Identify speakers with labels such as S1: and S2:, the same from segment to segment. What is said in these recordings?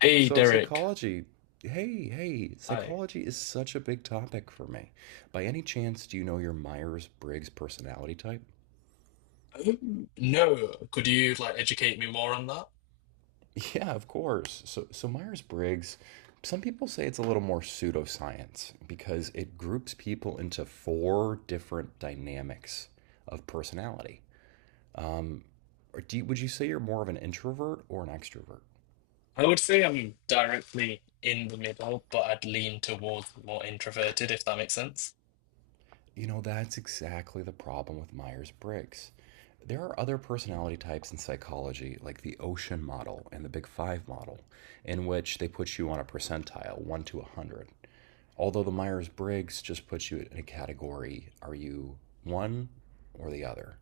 S1: Hey
S2: So,
S1: Derek,
S2: psychology,
S1: hi.
S2: psychology is such a big topic for me. By any chance, do you know your Myers-Briggs personality type?
S1: No, could you like educate me more on that?
S2: Yeah, of course. So Myers-Briggs, some people say it's a little more pseudoscience because it groups people into four different dynamics of personality. Or would you say you're more of an introvert or an extrovert?
S1: I would say I'm directly in the middle, but I'd lean towards more introverted, if that makes sense.
S2: You know, that's exactly the problem with Myers Briggs. There are other personality types in psychology, like the ocean model and the Big Five model, in which they put you on a percentile, 1 to 100. Although the Myers Briggs just puts you in a category, are you one or the other?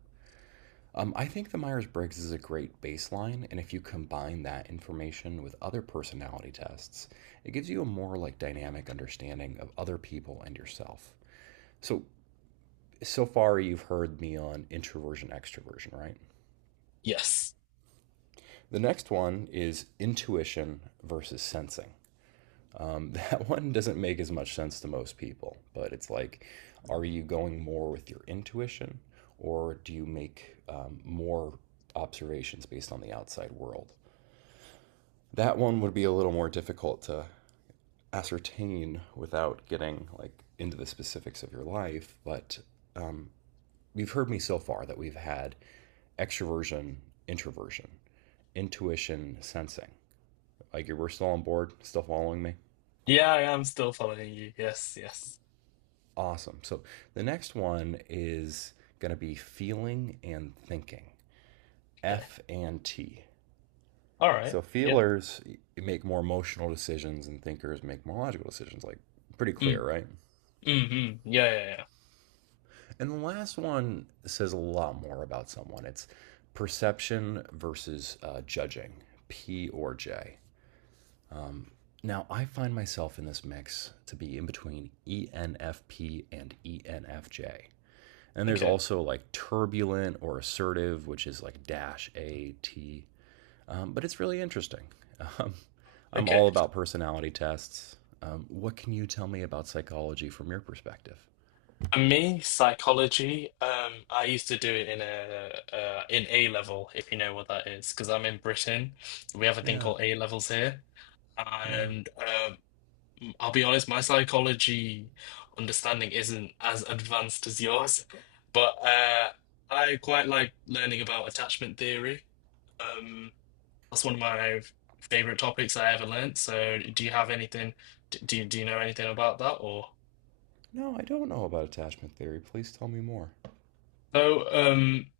S2: I think the Myers Briggs is a great baseline, and if you combine that information with other personality tests, it gives you a more like dynamic understanding of other people and yourself. So, so far, you've heard me on introversion, extroversion, right?
S1: Yes.
S2: The next one is intuition versus sensing. That one doesn't make as much sense to most people, but it's like, are you going more with your intuition or do you make more observations based on the outside world? That one would be a little more difficult to ascertain without getting like into the specifics of your life, but you've heard me so far that we've had extroversion, introversion, intuition sensing. Like we're still on board, still following me.
S1: Yeah, I am still following you. Yes, yes.
S2: Awesome. So the next one is going to be feeling and thinking,
S1: Okay.
S2: F and T.
S1: All right.
S2: So
S1: Yeah.
S2: feelers make more emotional decisions and thinkers make more logical decisions. Like pretty clear,
S1: Mm,
S2: right?
S1: mm, mm. Yeah, yeah,
S2: And the last one says a lot more about someone. It's perception versus judging, P or J. Now, I find myself in this mix to be in between ENFP and ENFJ. And
S1: yeah.
S2: there's
S1: Okay.
S2: also like turbulent or assertive, which is like dash A T. But it's really interesting. Um, I'm
S1: Okay.
S2: all about personality tests. What can you tell me about psychology from your perspective?
S1: For me, psychology, I used to do it in A level, if you know what that is, because I'm in Britain. We have a thing
S2: Yeah,
S1: called A levels here,
S2: yeah.
S1: and I'll be honest, my psychology understanding isn't as advanced as yours, but I quite like learning about attachment theory. Um, that's one of my favorite topics I ever learnt. So, do you have anything? Do you know anything about that or?
S2: No, I don't know about attachment theory. Please tell me more.
S1: So.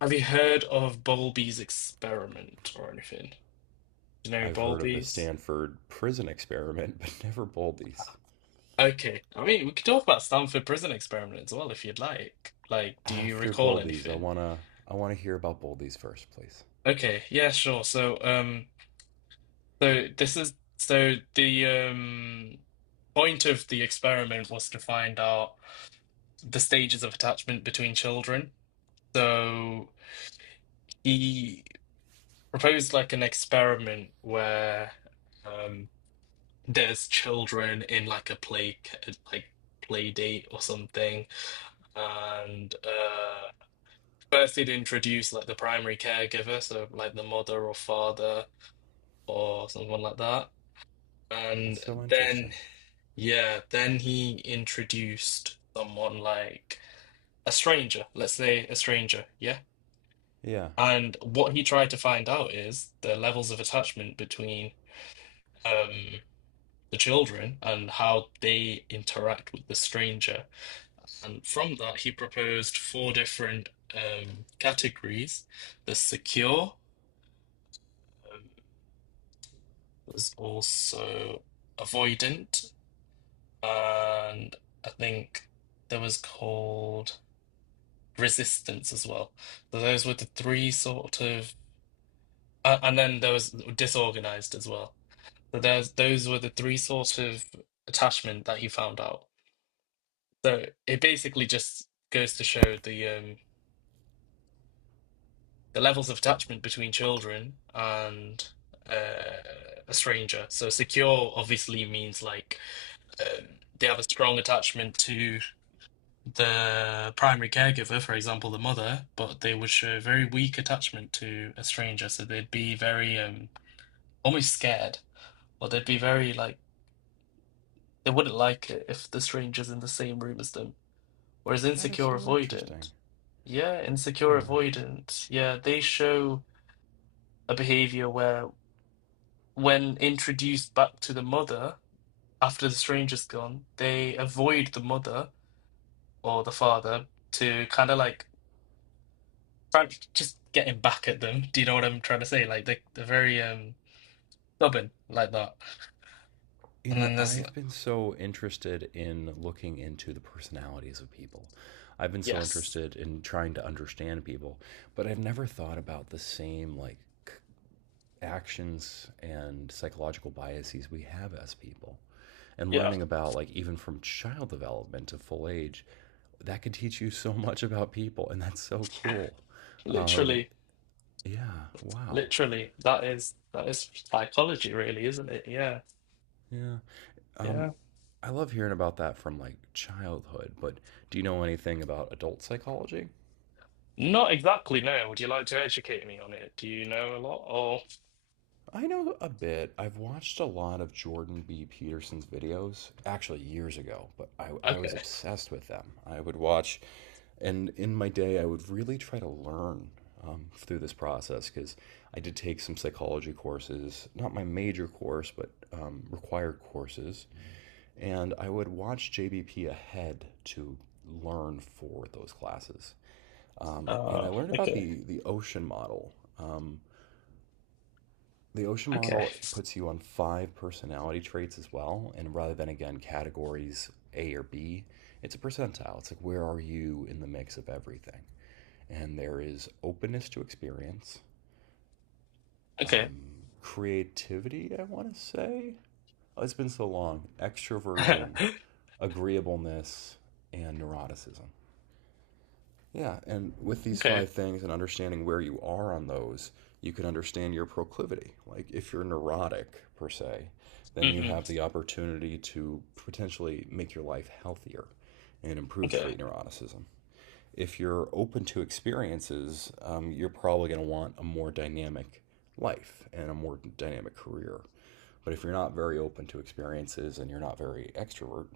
S1: Have you heard of Bowlby's experiment or anything? Do you know
S2: I've heard of the
S1: Bowlby's?
S2: Stanford prison experiment, but never Boldy's.
S1: Okay. I mean, we could talk about Stanford Prison Experiment as well if you'd like. Like, do you
S2: After
S1: recall
S2: Boldy's, I
S1: anything?
S2: wanna I wanna hear about Boldy's first, please.
S1: Okay, yeah, sure. So, this is so the point of the experiment was to find out the stages of attachment between children. So he proposed like an experiment where um there's children in like a like play date or something, and first they'd introduce like the primary caregiver, so like the mother or father or someone like that,
S2: That's
S1: and
S2: so
S1: then,
S2: interesting.
S1: yeah, then he introduced someone like a stranger, let's say a stranger, yeah.
S2: Yeah,
S1: And what he tried to find out is the levels of attachment between um the children and how they interact with the stranger. And from that, he proposed four different categories. The secure, um, was also avoidant, and I think there was called resistance as well. So those were the three sort of, and then there was disorganized as well. So there's those were the three sort of attachment that he found out. So it basically just goes to show the levels of attachment between children and uh, a stranger. So secure obviously means like they have a strong attachment to the primary caregiver, for example, the mother, but they would show very weak attachment to a stranger. So they'd be very almost scared, or they'd be very like they wouldn't like it if the stranger's in the same room as them. Whereas
S2: that is so interesting.
S1: insecure
S2: Yeah.
S1: avoidant, yeah, they show a behavior where. When introduced back to the mother after the stranger's gone, they avoid the mother or the father to kind of like try- just getting back at them. Do you know what I'm trying to say? Like they're very stubborn like that.
S2: You
S1: And then
S2: know,
S1: there's
S2: I've
S1: like,
S2: been so interested in looking into the personalities of people. I've been so
S1: yes,
S2: interested in trying to understand people, but I've never thought about the same like actions and psychological biases we have as people. And
S1: yeah,
S2: learning about like even from child development to full age, that could teach you so much about people, and that's so cool. um
S1: literally,
S2: yeah, wow.
S1: literally, that is psychology, really, isn't it? Yeah,
S2: Yeah. um
S1: yeah.
S2: I love hearing about that from like childhood, but do you know anything about adult psychology?
S1: Not exactly. No. Would you like to educate me on it? Do you know a lot? Or
S2: I know a bit. I've watched a lot of Jordan B. Peterson's videos, actually years ago, but I was
S1: okay.
S2: obsessed with them. I would watch, and in my day, I would really try to learn through this process because I did take some psychology courses, not my major course, but required courses. And I would watch JBP ahead to learn for those classes. And
S1: Uh,
S2: I learned about
S1: okay.
S2: the ocean model. The ocean
S1: Okay.
S2: model puts you on 5 personality traits as well, and rather than again categories a or b, it's a percentile. It's like, where are you in the mix of everything? And there is openness to experience,
S1: Okay.
S2: creativity, I want to say, oh, it's been so long, extroversion, agreeableness, and neuroticism. Yeah, and with these
S1: okay.
S2: five things and understanding where you are on those, you can understand your proclivity. Like if you're neurotic per se, then you
S1: Hmm.
S2: have the opportunity to potentially make your life healthier and improve
S1: Okay.
S2: trait neuroticism. If you're open to experiences, you're probably going to want a more dynamic life and a more dynamic career. But if you're not very open to experiences and you're not very extrovert,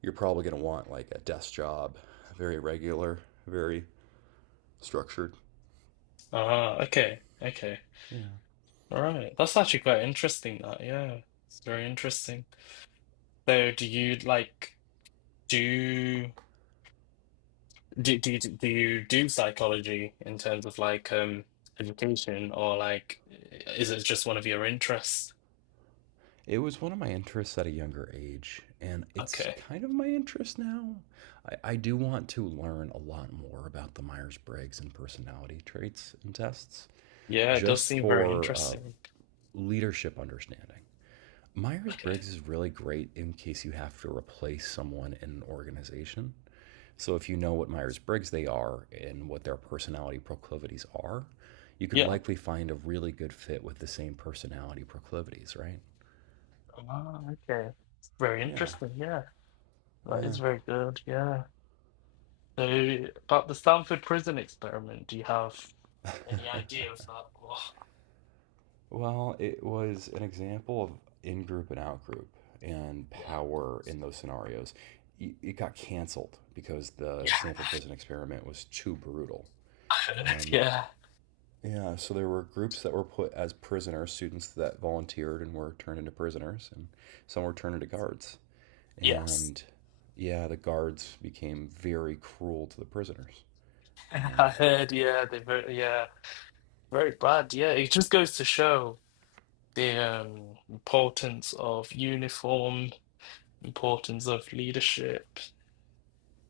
S2: you're probably going to want like a desk job, very regular, very structured.
S1: Ah, okay. Okay.
S2: Yeah.
S1: All right. That's actually quite interesting that. Yeah. It's very interesting. So do you like do do do you, do you do psychology in terms of like education or like is it just one of your interests?
S2: It was one of my interests at a younger age, and it's
S1: Okay.
S2: kind of my interest now. I do want to learn a lot more about the Myers Briggs and personality traits and tests
S1: Yeah, it does
S2: just
S1: seem very
S2: for
S1: interesting.
S2: leadership understanding. Myers
S1: Okay.
S2: Briggs is really great in case you have to replace someone in an organization. So, if you know what Myers Briggs they are and what their personality proclivities are, you could
S1: Yeah.
S2: likely find a really good fit with the same personality proclivities, right?
S1: Ah, okay. Very
S2: Yeah.
S1: interesting. Yeah. That
S2: Yeah.
S1: is very good. Yeah. So about the Stanford prison experiment, do you have any idea of that? Oh,
S2: Well, it was an example of in group and out group and
S1: yeah.
S2: power in those scenarios. It got canceled because the
S1: Yeah,
S2: Stanford prison experiment was too brutal.
S1: I heard, yeah,
S2: Yeah, so there were groups that were put as prisoners, students that volunteered and were turned into prisoners, and some were turned into guards.
S1: yes.
S2: And yeah, the guards became very cruel to the prisoners. Um,
S1: I heard, yeah, they very, yeah, very bad. Yeah, it just goes to show the importance of uniform, importance of leadership,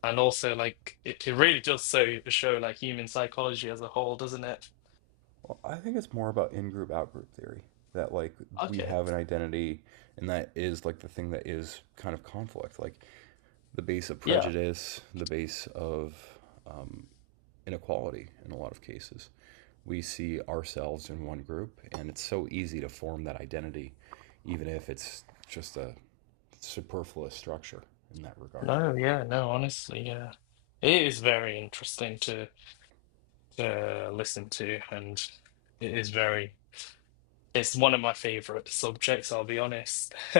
S1: and also like it really does so show like human psychology as a whole, doesn't it?
S2: Well, I think it's more about in-group, out-group theory. That like we
S1: Okay.
S2: have an identity, and that is like the thing that is kind of conflict, like the base of
S1: Yeah.
S2: prejudice, the base of um, inequality. In a lot of cases, we see ourselves in one group, and it's so easy to form that identity, even if it's just a superfluous structure in that regard.
S1: No. Yeah. No. Honestly. Yeah. It is very interesting to listen to, and it is very. It's one of my favorite subjects, I'll be honest.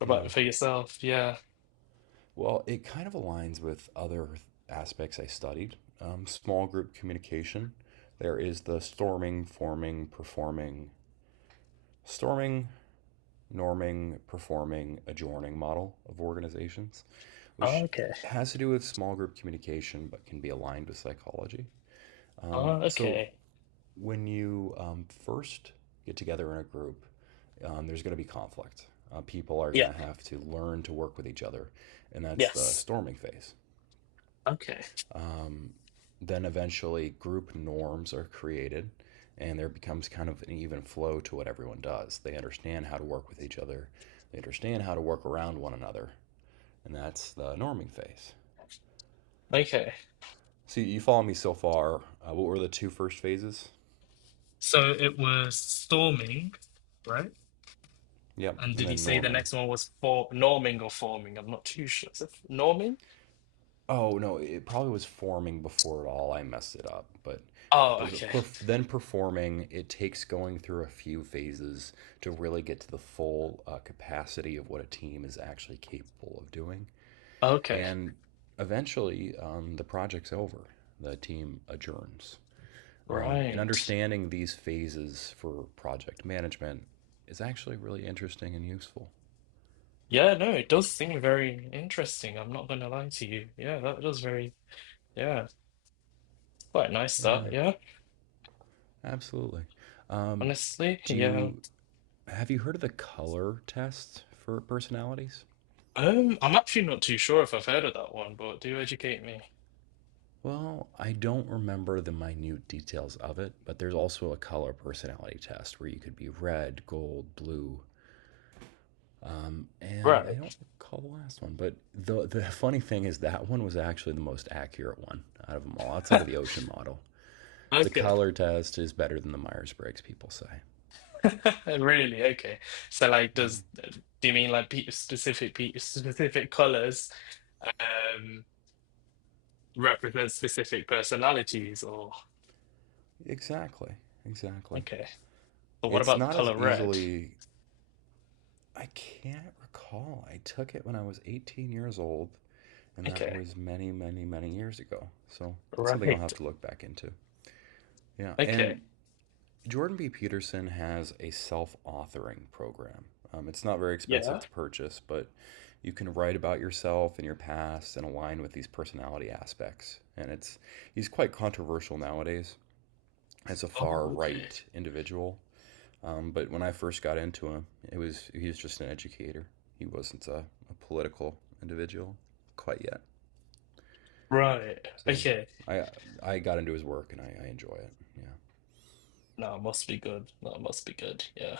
S1: What
S2: Yeah.
S1: about for yourself? Yeah.
S2: Well, it kind of aligns with other aspects I studied. Small group communication. There is the storming, forming, performing, storming, norming, performing, adjourning model of organizations, which
S1: Okay.
S2: has to do with small group communication but can be aligned with psychology. Um,
S1: Oh,
S2: so
S1: okay.
S2: when you first get together in a group, there's going to be conflict. People are going
S1: Yeah.
S2: to have to learn to work with each other, and that's the
S1: Yes.
S2: storming phase.
S1: Okay.
S2: Then eventually, group norms are created, and there becomes kind of an even flow to what everyone does. They understand how to work with each other, they understand how to work around one another, and that's the norming phase.
S1: Okay.
S2: So, you follow me so far. What were the two first phases?
S1: So it was storming, right?
S2: Yep,
S1: And
S2: and
S1: did he
S2: then
S1: say the
S2: norming.
S1: next one was for norming or forming? I'm not too sure. Is it norming?
S2: Oh, no, it probably was forming before it all. I messed it up, but
S1: Oh, okay.
S2: then performing, it takes going through a few phases to really get to the full capacity of what a team is actually capable of doing.
S1: Okay.
S2: And eventually, the project's over. The team adjourns. And
S1: Right.
S2: understanding these phases for project management is actually really interesting and useful.
S1: Yeah, no, it does seem very interesting. I'm not gonna lie to you. Yeah, that was very, yeah, quite nice
S2: Yeah,
S1: that, yeah,
S2: absolutely. Um,
S1: honestly.
S2: do
S1: Yeah.
S2: you have you heard of the color test for personalities?
S1: I'm actually not too sure if I've heard of that one, but do educate me.
S2: Well, I don't remember the minute details of it, but there's also a color personality test where you could be red, gold, blue, and I don't
S1: Right.
S2: recall the last one, but the funny thing is that one was actually the most accurate one out of them all, outside of the ocean model. The
S1: Okay.
S2: color test is better than the Myers Briggs, people say.
S1: Really? Okay. So, like,
S2: Yeah,
S1: does do you mean like pe specific colors um represent specific personalities, or
S2: exactly, exactly.
S1: okay? But what
S2: It's
S1: about the
S2: not as
S1: color red?
S2: easily. I can't recall. I took it when I was 18 years old, and that
S1: Okay.
S2: was many, many, many years ago. So it's something I'll
S1: Right.
S2: have to look back into. Yeah,
S1: Okay.
S2: and Jordan B. Peterson has a self authoring program. It's not very expensive
S1: Yeah.
S2: to purchase, but you can write about yourself and your past and align with these personality aspects. And it's, he's quite controversial nowadays as a far
S1: Oh, okay.
S2: right individual. But when I first got into him, it was he was just an educator. He wasn't a political individual quite yet.
S1: Right.
S2: So
S1: Okay.
S2: I I got into his work, and I enjoy it. Yeah.
S1: No, it must be good. No, it must be good. Yeah.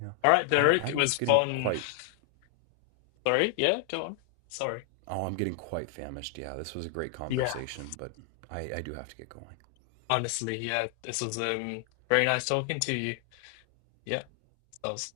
S2: Yeah.
S1: All right,
S2: I,
S1: Derek. It
S2: I'm
S1: was
S2: getting
S1: fun.
S2: quite
S1: Sorry. Yeah. Go on. Sorry.
S2: Oh, I'm getting quite famished. Yeah, this was a great
S1: Yeah.
S2: conversation, but I do have to get going.
S1: Honestly, yeah, this was very nice talking to you. Yeah, that was.